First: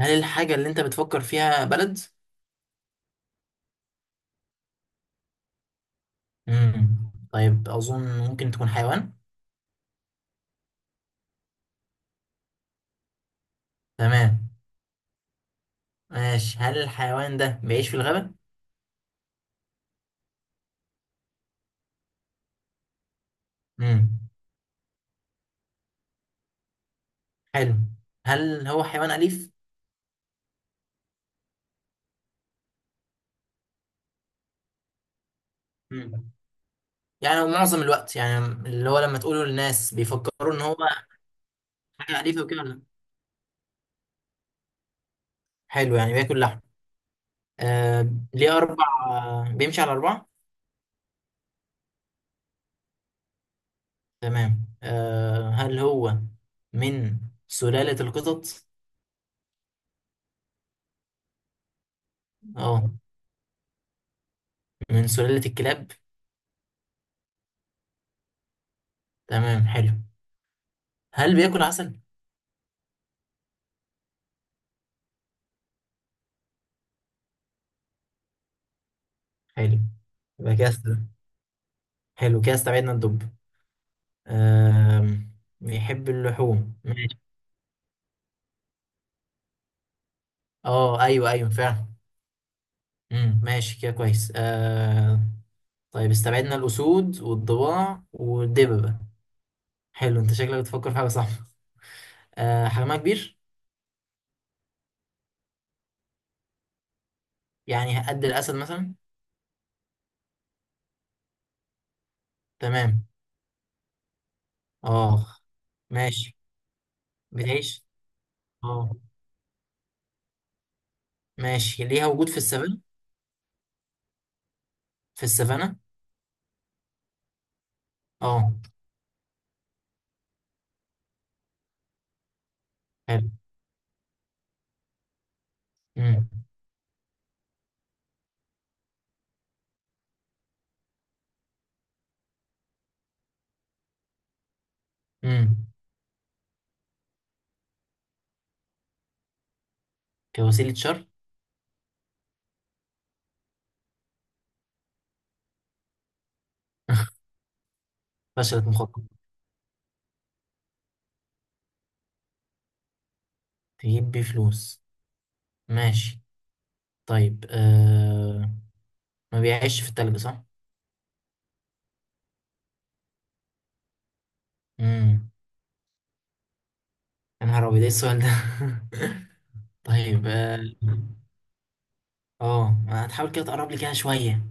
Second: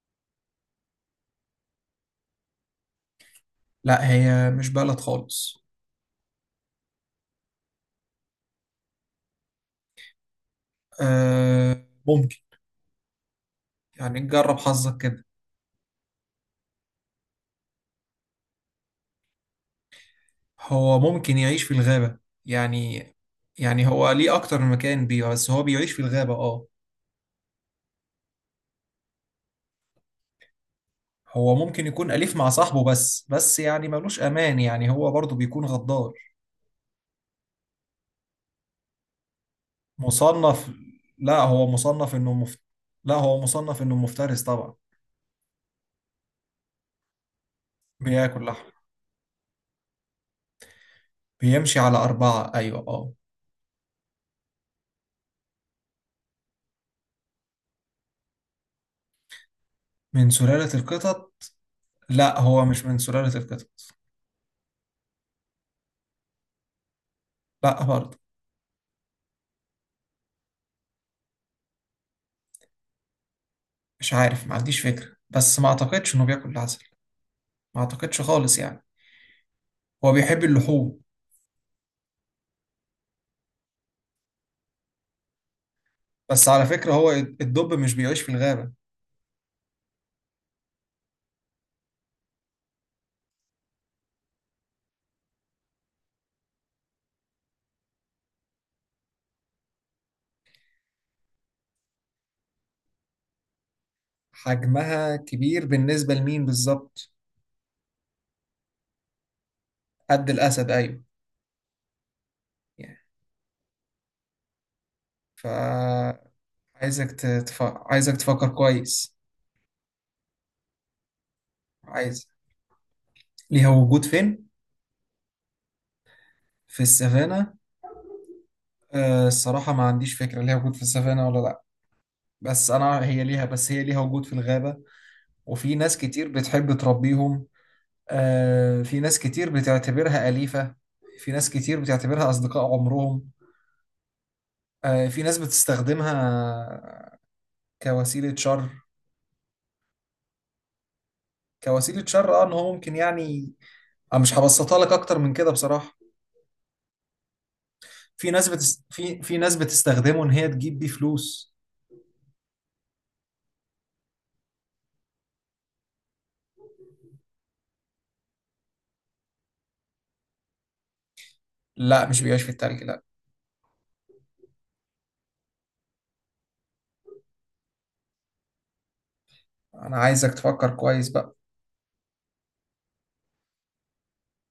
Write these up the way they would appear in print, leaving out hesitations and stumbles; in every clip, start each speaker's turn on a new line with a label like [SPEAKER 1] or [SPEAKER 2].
[SPEAKER 1] هل الحاجة اللي أنت بتفكر فيها بلد؟
[SPEAKER 2] لا، هي مش بلد خالص.
[SPEAKER 1] مم. طيب، أظن ممكن تكون حيوان.
[SPEAKER 2] آه ممكن. يعني
[SPEAKER 1] تمام،
[SPEAKER 2] نجرب حظك كده.
[SPEAKER 1] ماشي. هل الحيوان ده بيعيش في الغابة؟
[SPEAKER 2] هو ممكن يعيش في الغابة. يعني يعني هو
[SPEAKER 1] مم.
[SPEAKER 2] ليه أكتر من مكان بيه، بس هو بيعيش في الغابة اه.
[SPEAKER 1] حلو. هل هو حيوان أليف؟
[SPEAKER 2] هو ممكن يكون أليف مع صاحبه، بس يعني ملوش أمان، يعني هو برضه بيكون غدار.
[SPEAKER 1] مم. يعني معظم الوقت، يعني اللي هو لما تقوله للناس بيفكروا إن
[SPEAKER 2] مصنف.
[SPEAKER 1] هو
[SPEAKER 2] لا هو مصنف
[SPEAKER 1] حاجة
[SPEAKER 2] إنه
[SPEAKER 1] أليفة وكده ولا لأ؟
[SPEAKER 2] لا هو مصنف إنه مفترس طبعا.
[SPEAKER 1] حلو، يعني بياكل لحم. آه.
[SPEAKER 2] بياكل
[SPEAKER 1] ليه
[SPEAKER 2] لحم.
[SPEAKER 1] أربع آه، بيمشي على أربعة؟
[SPEAKER 2] بيمشي على أربعة أيوة اه.
[SPEAKER 1] تمام. هل هو من سلالة القطط؟
[SPEAKER 2] من سلالة القطط. لا هو مش
[SPEAKER 1] أه.
[SPEAKER 2] من سلالة القطط.
[SPEAKER 1] من سلالة الكلاب؟
[SPEAKER 2] لا برضه.
[SPEAKER 1] تمام، حلو. هل بياكل عسل؟
[SPEAKER 2] مش عارف، ما عنديش فكرة، بس ما اعتقدش انه بياكل عسل. ما اعتقدش خالص يعني.
[SPEAKER 1] حلو.
[SPEAKER 2] هو بيحب
[SPEAKER 1] يبقى كده
[SPEAKER 2] اللحوم.
[SPEAKER 1] حلو. كده استبعدنا الدب. آم... بيحب
[SPEAKER 2] بس على
[SPEAKER 1] اللحوم،
[SPEAKER 2] فكرة هو
[SPEAKER 1] ماشي.
[SPEAKER 2] الدب مش بيعيش في الغابة.
[SPEAKER 1] اه، ايوه، ايوه، فعلا. ماشي، كده كويس. طيب، استبعدنا الاسود والضباع والدببة. حلو، انت شكلك بتفكر في حاجه، صح. حجمها كبير.
[SPEAKER 2] حجمها كبير بالنسبة لمين بالظبط؟
[SPEAKER 1] يعني قد الاسد مثلا.
[SPEAKER 2] قد الأسد أيوه. يعني.
[SPEAKER 1] تمام. اه، ماشي.
[SPEAKER 2] فعايزك
[SPEAKER 1] بتعيش.
[SPEAKER 2] عايزك تفكر
[SPEAKER 1] اه،
[SPEAKER 2] كويس.
[SPEAKER 1] ماشي. ليها
[SPEAKER 2] عايز.
[SPEAKER 1] وجود
[SPEAKER 2] ليها وجود فين؟
[SPEAKER 1] في السفنه.
[SPEAKER 2] في السافانا؟
[SPEAKER 1] اه.
[SPEAKER 2] أه الصراحة ما عنديش فكرة ليها وجود في السافانا ولا لأ. بس أنا هي
[SPEAKER 1] حلو.
[SPEAKER 2] ليها، بس هي ليها وجود في الغابة. وفي ناس كتير
[SPEAKER 1] امم.
[SPEAKER 2] بتحب تربيهم. آه، في ناس كتير بتعتبرها أليفة. في ناس كتير بتعتبرها أصدقاء عمرهم. آه، في ناس
[SPEAKER 1] امم.
[SPEAKER 2] بتستخدمها كوسيلة شر.
[SPEAKER 1] كوسيله شر.
[SPEAKER 2] كوسيلة شر اه، ان هو ممكن يعني. أنا مش هبسطها لك اكتر من كده بصراحة.
[SPEAKER 1] فشلت مخطط.
[SPEAKER 2] في ناس بتستخدمه ان هي تجيب بيه فلوس.
[SPEAKER 1] تجيب بيه فلوس. ماشي. طيب، ما بيعيش في التلج، صح؟
[SPEAKER 2] لا مش بيعيش في التلج لا.
[SPEAKER 1] امم. يا نهار ابيض، ايه السؤال ده.
[SPEAKER 2] انا
[SPEAKER 1] طيب،
[SPEAKER 2] عايزك
[SPEAKER 1] اه.
[SPEAKER 2] تفكر كويس بقى.
[SPEAKER 1] ما هتحاول كده تقرب لي كده شوية.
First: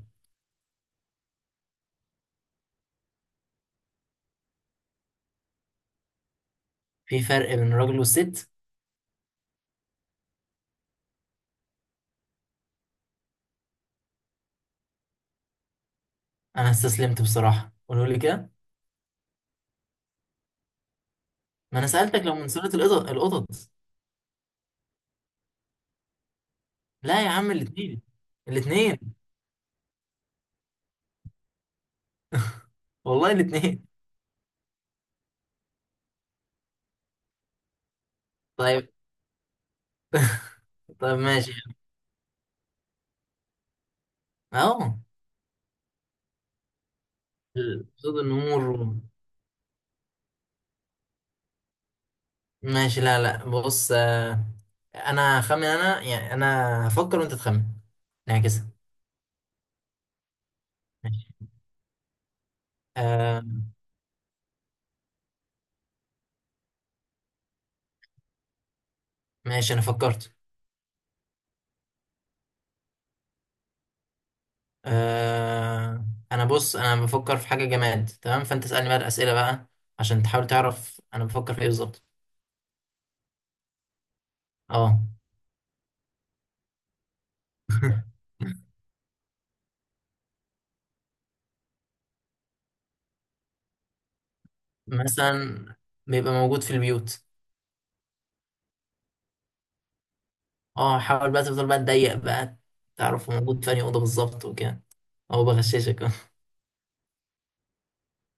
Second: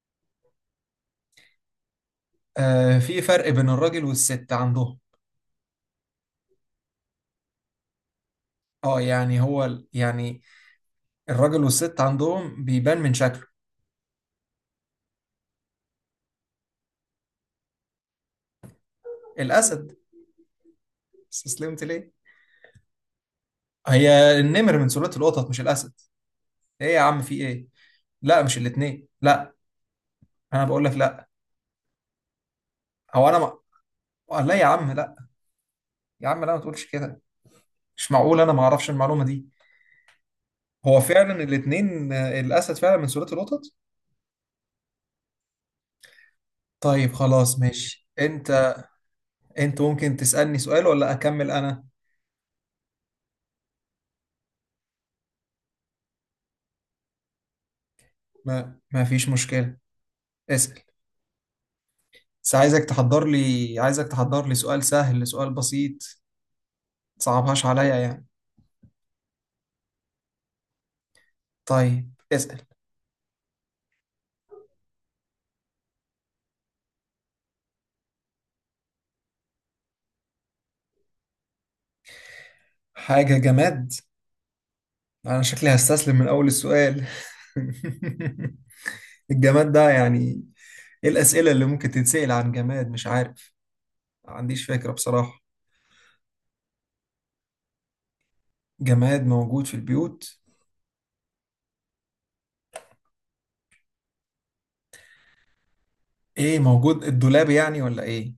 [SPEAKER 2] آه، في فرق بين الراجل والست عندهم.
[SPEAKER 1] في فرق بين الراجل والست.
[SPEAKER 2] اه يعني هو يعني الراجل والست عندهم بيبان من شكله.
[SPEAKER 1] انا استسلمت بصراحة، قولوا لي كده.
[SPEAKER 2] الأسد.
[SPEAKER 1] ما
[SPEAKER 2] استسلمت
[SPEAKER 1] انا
[SPEAKER 2] ليه؟
[SPEAKER 1] سألتك لو من سلالة القطط، القطط.
[SPEAKER 2] هي النمر من سلالة القطط مش الأسد. إيه يا عم
[SPEAKER 1] لا يا
[SPEAKER 2] في
[SPEAKER 1] عم،
[SPEAKER 2] إيه؟
[SPEAKER 1] الاتنين.
[SPEAKER 2] لا مش الاتنين
[SPEAKER 1] الاتنين.
[SPEAKER 2] لا. أنا بقول لك لا. هو
[SPEAKER 1] والله
[SPEAKER 2] أنا ما...
[SPEAKER 1] الاتنين.
[SPEAKER 2] لا يا عم لا. يا عم لا، ما تقولش كده. مش معقول أنا ما
[SPEAKER 1] طيب.
[SPEAKER 2] أعرفش المعلومة دي. هو
[SPEAKER 1] طيب،
[SPEAKER 2] فعلا
[SPEAKER 1] ماشي.
[SPEAKER 2] الاتنين. آه، الأسد فعلا من سلالة القطط.
[SPEAKER 1] اهو،
[SPEAKER 2] طيب خلاص ماشي.
[SPEAKER 1] صوت النمور.
[SPEAKER 2] أنت. أنت ممكن تسألني سؤال ولا أكمل أنا؟
[SPEAKER 1] ماشي، لا، لا، بص. انا هخمن انا يعني انا هفكر وانت تخمن، نعكسها.
[SPEAKER 2] ما فيش مشكلة. اسأل.
[SPEAKER 1] ماشي.
[SPEAKER 2] بس عايزك تحضر
[SPEAKER 1] آه.
[SPEAKER 2] لي، عايزك تحضر لي سؤال سهل، سؤال بسيط. متصعبهاش عليا يعني.
[SPEAKER 1] ماشي، انا فكرت.
[SPEAKER 2] طيب اسأل.
[SPEAKER 1] آه. انا بص، انا بفكر في حاجة جماد، تمام، فانت اسألني بقى الأسئلة بقى، عشان تحاول تعرف انا بفكر في ايه بالظبط.
[SPEAKER 2] حاجة جماد؟
[SPEAKER 1] اه.
[SPEAKER 2] انا شكلي هستسلم من اول السؤال. الجماد ده يعني. ايه الاسئله اللي ممكن تتسال عن جماد؟ مش عارف. ما عنديش فكره بصراحه.
[SPEAKER 1] مثلا بيبقى موجود في البيوت.
[SPEAKER 2] جماد موجود في البيوت.
[SPEAKER 1] اه، حاول بقى، تفضل بقى تضيق بقى، تعرف هو موجود في انهي اوضه بالظبط وكده. هو بغششك.
[SPEAKER 2] ايه موجود؟ الدولاب يعني ولا ايه؟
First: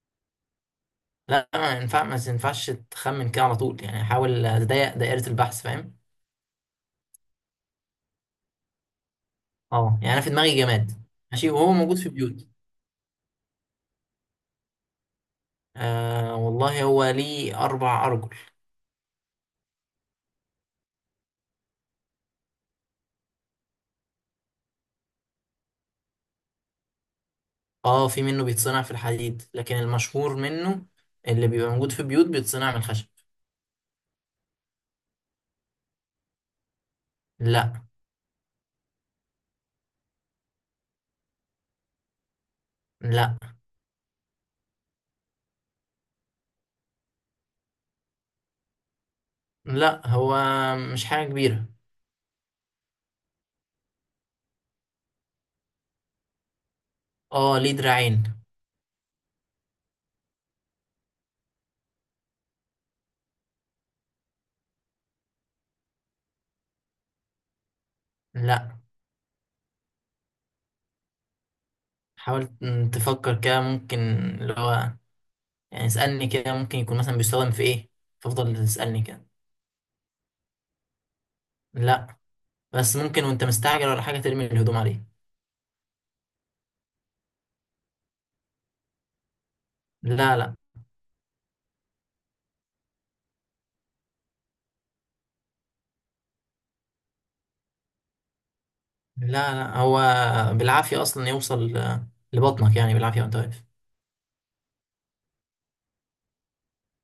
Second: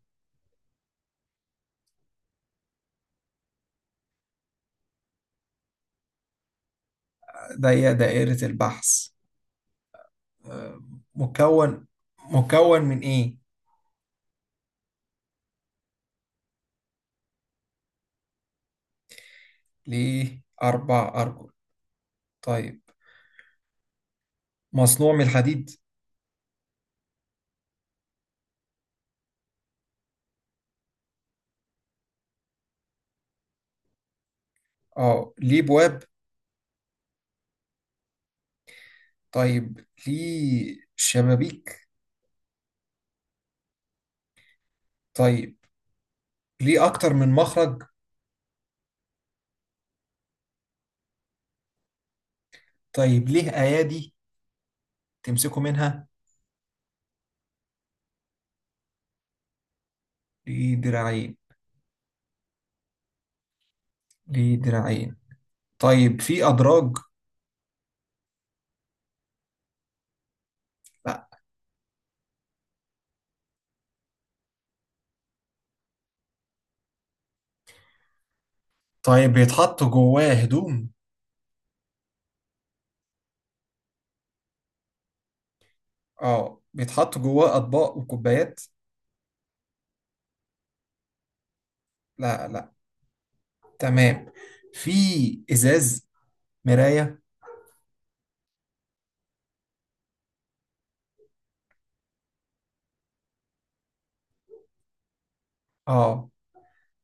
[SPEAKER 1] لا، ما ينفعش تخمن كده على طول، يعني حاول تضيق دائرة البحث، فاهم.
[SPEAKER 2] ده هي دائره البحث.
[SPEAKER 1] اه، يعني انا في دماغي
[SPEAKER 2] آه،
[SPEAKER 1] جماد. ماشي، وهو
[SPEAKER 2] مكون.
[SPEAKER 1] موجود في بيوت.
[SPEAKER 2] مكون من ايه؟
[SPEAKER 1] آه، والله هو ليه اربع ارجل.
[SPEAKER 2] ليه اربع ارجل؟ طيب، مصنوع من الحديد؟
[SPEAKER 1] اه، في منه بيتصنع في الحديد، لكن المشهور منه اللي بيبقى موجود في بيوت بيتصنع من الخشب.
[SPEAKER 2] اه ليه بواب؟
[SPEAKER 1] لا.
[SPEAKER 2] طيب ليه شبابيك؟
[SPEAKER 1] لا.
[SPEAKER 2] طيب ليه اكتر من مخرج؟
[SPEAKER 1] لا، هو مش حاجة كبيرة.
[SPEAKER 2] طيب ليه ايادي تمسكوا منها؟
[SPEAKER 1] اه، ليه دراعين.
[SPEAKER 2] ليه دراعين؟ ليه دراعين؟ طيب في أدراج؟
[SPEAKER 1] لا.
[SPEAKER 2] لا.
[SPEAKER 1] حاول تفكر كده، ممكن اللي هو يعني اسألني كده، ممكن يكون مثلا بيستخدم في ايه، فافضل تسألني كده.
[SPEAKER 2] طيب بيتحط جواه هدوم؟
[SPEAKER 1] لا، بس ممكن وانت مستعجل ولا حاجة ترمي الهدوم عليه.
[SPEAKER 2] اه بيتحط جواه أطباق وكوبايات؟
[SPEAKER 1] لا، لا.
[SPEAKER 2] لا لا. تمام. في إزاز؟ مراية؟
[SPEAKER 1] لا، لا. هو بالعافية أصلا يوصل لبطنك، يعني بالعافية وانت واقف.
[SPEAKER 2] اه،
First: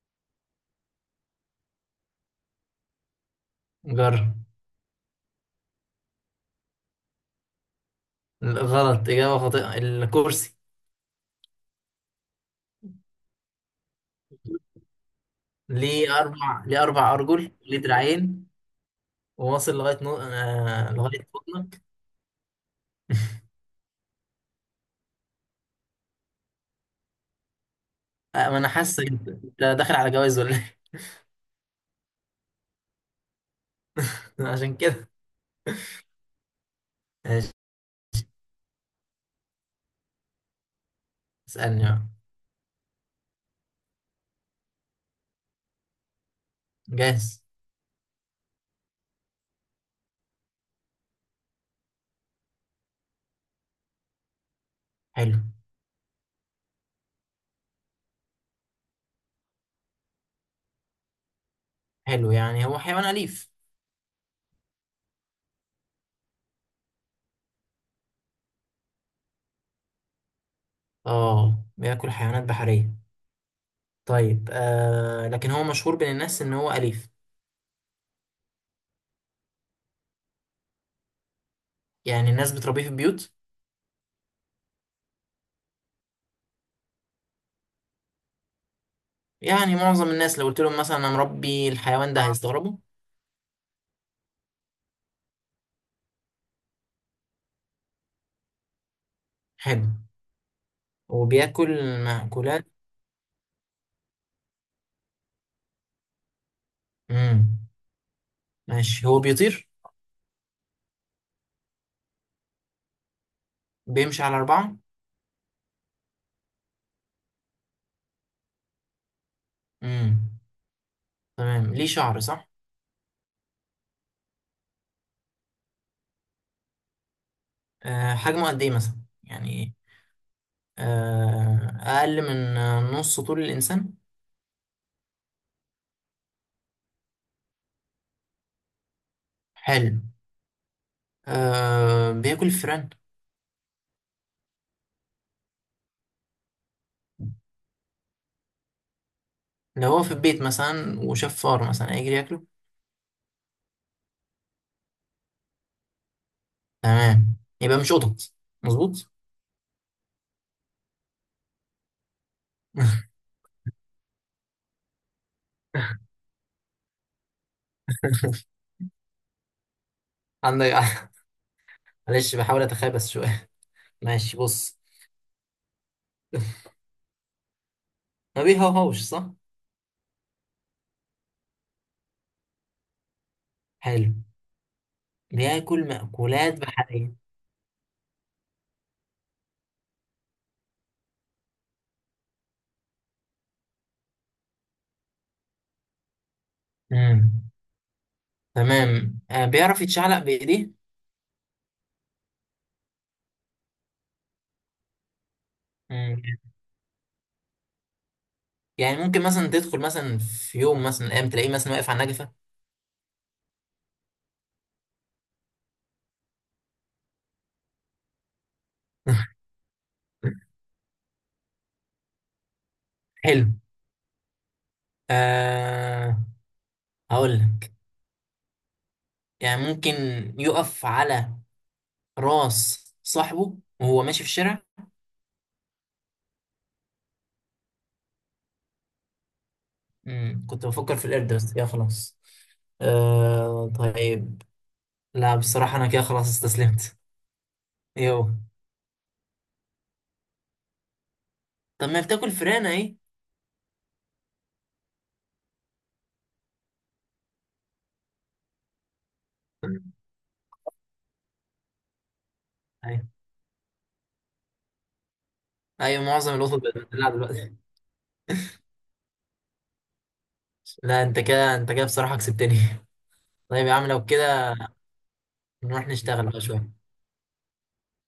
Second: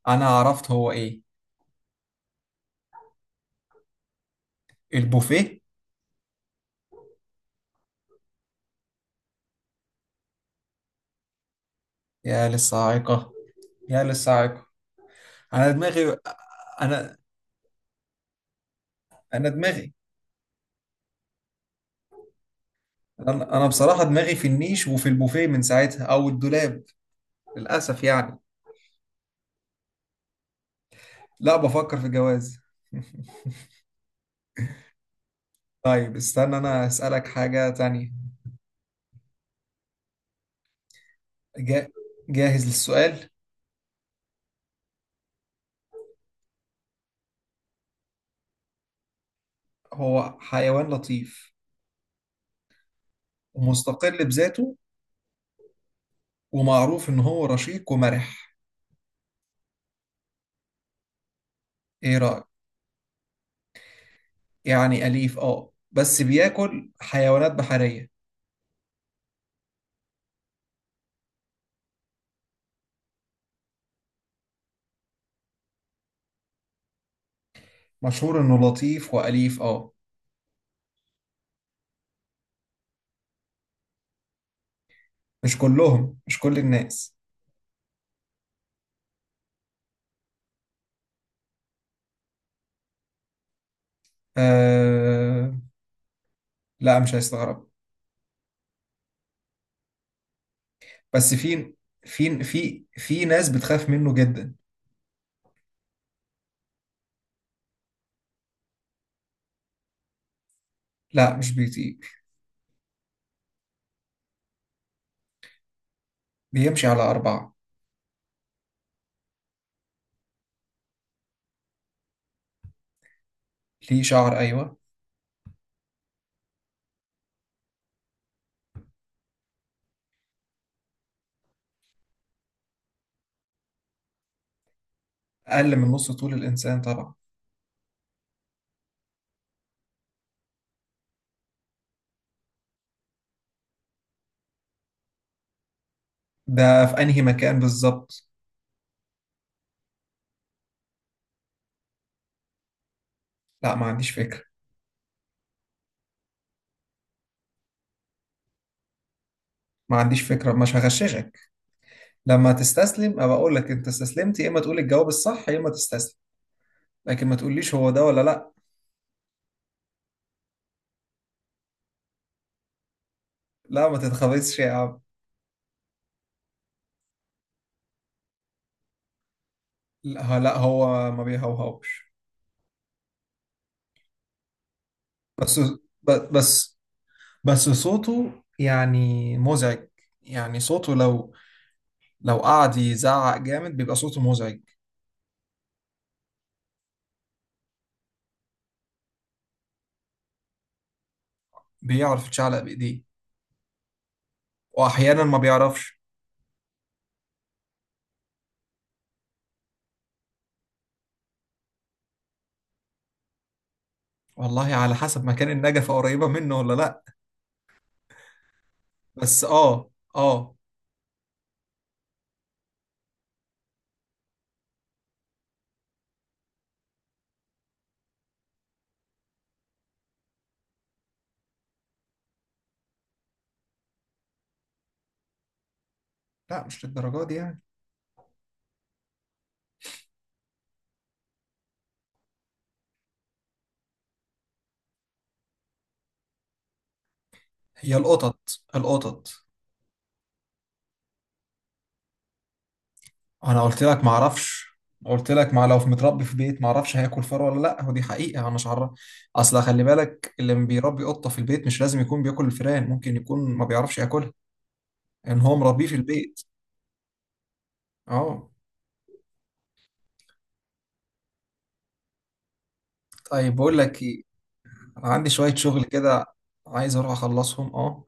[SPEAKER 2] أنا عرفت هو إيه.
[SPEAKER 1] جرب.
[SPEAKER 2] البوفيه.
[SPEAKER 1] غلط، إجابة خاطئة، الكرسي.
[SPEAKER 2] يا للصاعقة. يا للصاعقة. أنا دماغي.
[SPEAKER 1] ليه أربع
[SPEAKER 2] أنا
[SPEAKER 1] أرجل، ليه دراعين،
[SPEAKER 2] أنا
[SPEAKER 1] وواصل
[SPEAKER 2] دماغي.
[SPEAKER 1] لغاية بطنك.
[SPEAKER 2] أنا أنا بصراحة دماغي في النيش وفي البوفيه من ساعتها، أو الدولاب. للأسف يعني.
[SPEAKER 1] ما أنا حاسك، أنت داخل على جواز ولا إيه؟
[SPEAKER 2] لا بفكر في جواز.
[SPEAKER 1] عشان كده.
[SPEAKER 2] طيب استنى انا اسالك
[SPEAKER 1] ماشي،
[SPEAKER 2] حاجه تانية.
[SPEAKER 1] اسألني
[SPEAKER 2] جا...
[SPEAKER 1] بقى.
[SPEAKER 2] جاهز للسؤال.
[SPEAKER 1] جاهز.
[SPEAKER 2] هو حيوان لطيف ومستقل بذاته،
[SPEAKER 1] حلو.
[SPEAKER 2] ومعروف ان هو رشيق ومرح. ايه
[SPEAKER 1] حلو،
[SPEAKER 2] رايك؟
[SPEAKER 1] يعني هو حيوان أليف.
[SPEAKER 2] يعني اليف اه، بس بياكل حيوانات بحريه.
[SPEAKER 1] آه، بياكل حيوانات بحرية. طيب، لكن هو مشهور بين الناس ان هو اليف.
[SPEAKER 2] مشهور انه لطيف واليف اه.
[SPEAKER 1] يعني الناس بتربيه في البيوت.
[SPEAKER 2] مش كلهم، مش كل الناس.
[SPEAKER 1] يعني معظم الناس لو قلت لهم مثلا انا مربي الحيوان ده، اه، هيستغربوا.
[SPEAKER 2] آه... لا مش هيستغرب.
[SPEAKER 1] حلو.
[SPEAKER 2] بس في،
[SPEAKER 1] وبياكل مأكولات.
[SPEAKER 2] في ناس بتخاف منه جدا.
[SPEAKER 1] امم. ماشي، هو بيطير.
[SPEAKER 2] لا مش بيطير.
[SPEAKER 1] بيمشي على أربعة.
[SPEAKER 2] بيمشي على اربعه.
[SPEAKER 1] امم. تمام، ليه شعر، صح.
[SPEAKER 2] ليه شعر ايوه.
[SPEAKER 1] آه، حجمه قد ايه مثلا، يعني، اقل من نص طول الانسان.
[SPEAKER 2] اقل من نص طول الانسان طبعا.
[SPEAKER 1] حلو. آه، بياكل الفئران.
[SPEAKER 2] ده في انهي مكان بالظبط؟
[SPEAKER 1] لو هو في البيت مثلا وشاف فار مثلا هيجري ياكله.
[SPEAKER 2] لا ما عنديش فكرة.
[SPEAKER 1] تمام. يبقى مش قطط. مظبوط.
[SPEAKER 2] ما عنديش فكرة، مش هغششك. لما تستسلم ابقى اقول لك، انت استسلمت، يا اما تقول الجواب الصح يا اما تستسلم. لكن ما تقوليش هو ده ولا لا.
[SPEAKER 1] عندك. معلش، بحاول اتخابس شوية.
[SPEAKER 2] لا ما
[SPEAKER 1] ماشي،
[SPEAKER 2] تتخبطش يا
[SPEAKER 1] بص.
[SPEAKER 2] عم.
[SPEAKER 1] ما بيهوهوش، صح.
[SPEAKER 2] لا لا، هو ما بيهوهوش.
[SPEAKER 1] حلو.
[SPEAKER 2] بس
[SPEAKER 1] بياكل مأكولات
[SPEAKER 2] بس.
[SPEAKER 1] بحرية.
[SPEAKER 2] بس صوته يعني مزعج. يعني صوته لو، لو قعد يزعق جامد بيبقى صوته مزعج.
[SPEAKER 1] امم. تمام، بيعرف يتشعلق بإيديه.
[SPEAKER 2] بيعرف يتشعلق بايديه، واحيانا ما بيعرفش.
[SPEAKER 1] مم. يعني ممكن مثلا تدخل مثلا في يوم مثلا من الأيام تلاقيه مثلا واقف على النجفة.
[SPEAKER 2] والله على حسب مكان النجفة قريبة منه ولا لا. بس اه. اه.
[SPEAKER 1] حلو. آه هقول لك، يعني ممكن يقف على راس صاحبه وهو ماشي في الشارع.
[SPEAKER 2] لا مش للدرجة دي يعني.
[SPEAKER 1] مم. كنت بفكر في القرد، بس يا خلاص. آه، طيب. لا بصراحة، أنا كده خلاص استسلمت.
[SPEAKER 2] هي
[SPEAKER 1] يو.
[SPEAKER 2] القطط. القطط.
[SPEAKER 1] طب، ما بتاكل فراخ أهي.
[SPEAKER 2] انا قلت لك ما اعرفش. قلت لك، ما لو في متربي في بيت ما اعرفش هياكل فار ولا لا، ودي حقيقة انا مش عارف. اصل خلي بالك اللي بيربي قطة في البيت مش لازم يكون بياكل الفئران،
[SPEAKER 1] أيوة.
[SPEAKER 2] ممكن يكون ما بيعرفش ياكلها. ان هو مربيه في
[SPEAKER 1] أيوة، معظم
[SPEAKER 2] البيت.
[SPEAKER 1] القطط بقت بتدلع دلوقتي.
[SPEAKER 2] اه.
[SPEAKER 1] لا، أنت كده بصراحة كسبتني.
[SPEAKER 2] طيب
[SPEAKER 1] طيب يا
[SPEAKER 2] بقول
[SPEAKER 1] عم،
[SPEAKER 2] لك
[SPEAKER 1] لو
[SPEAKER 2] ايه،
[SPEAKER 1] كده
[SPEAKER 2] انا عندي شوية شغل
[SPEAKER 1] نروح
[SPEAKER 2] كده.
[SPEAKER 1] نشتغل بقى شوية.
[SPEAKER 2] عايز اروح اخلصهم اه.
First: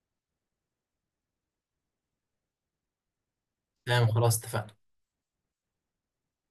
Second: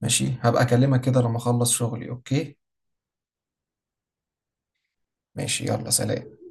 [SPEAKER 2] ماشي هبقى اكلمك كده لما اخلص شغلي اوكي.
[SPEAKER 1] تمام، خلاص، اتفقنا.
[SPEAKER 2] ماشي يلا سلام.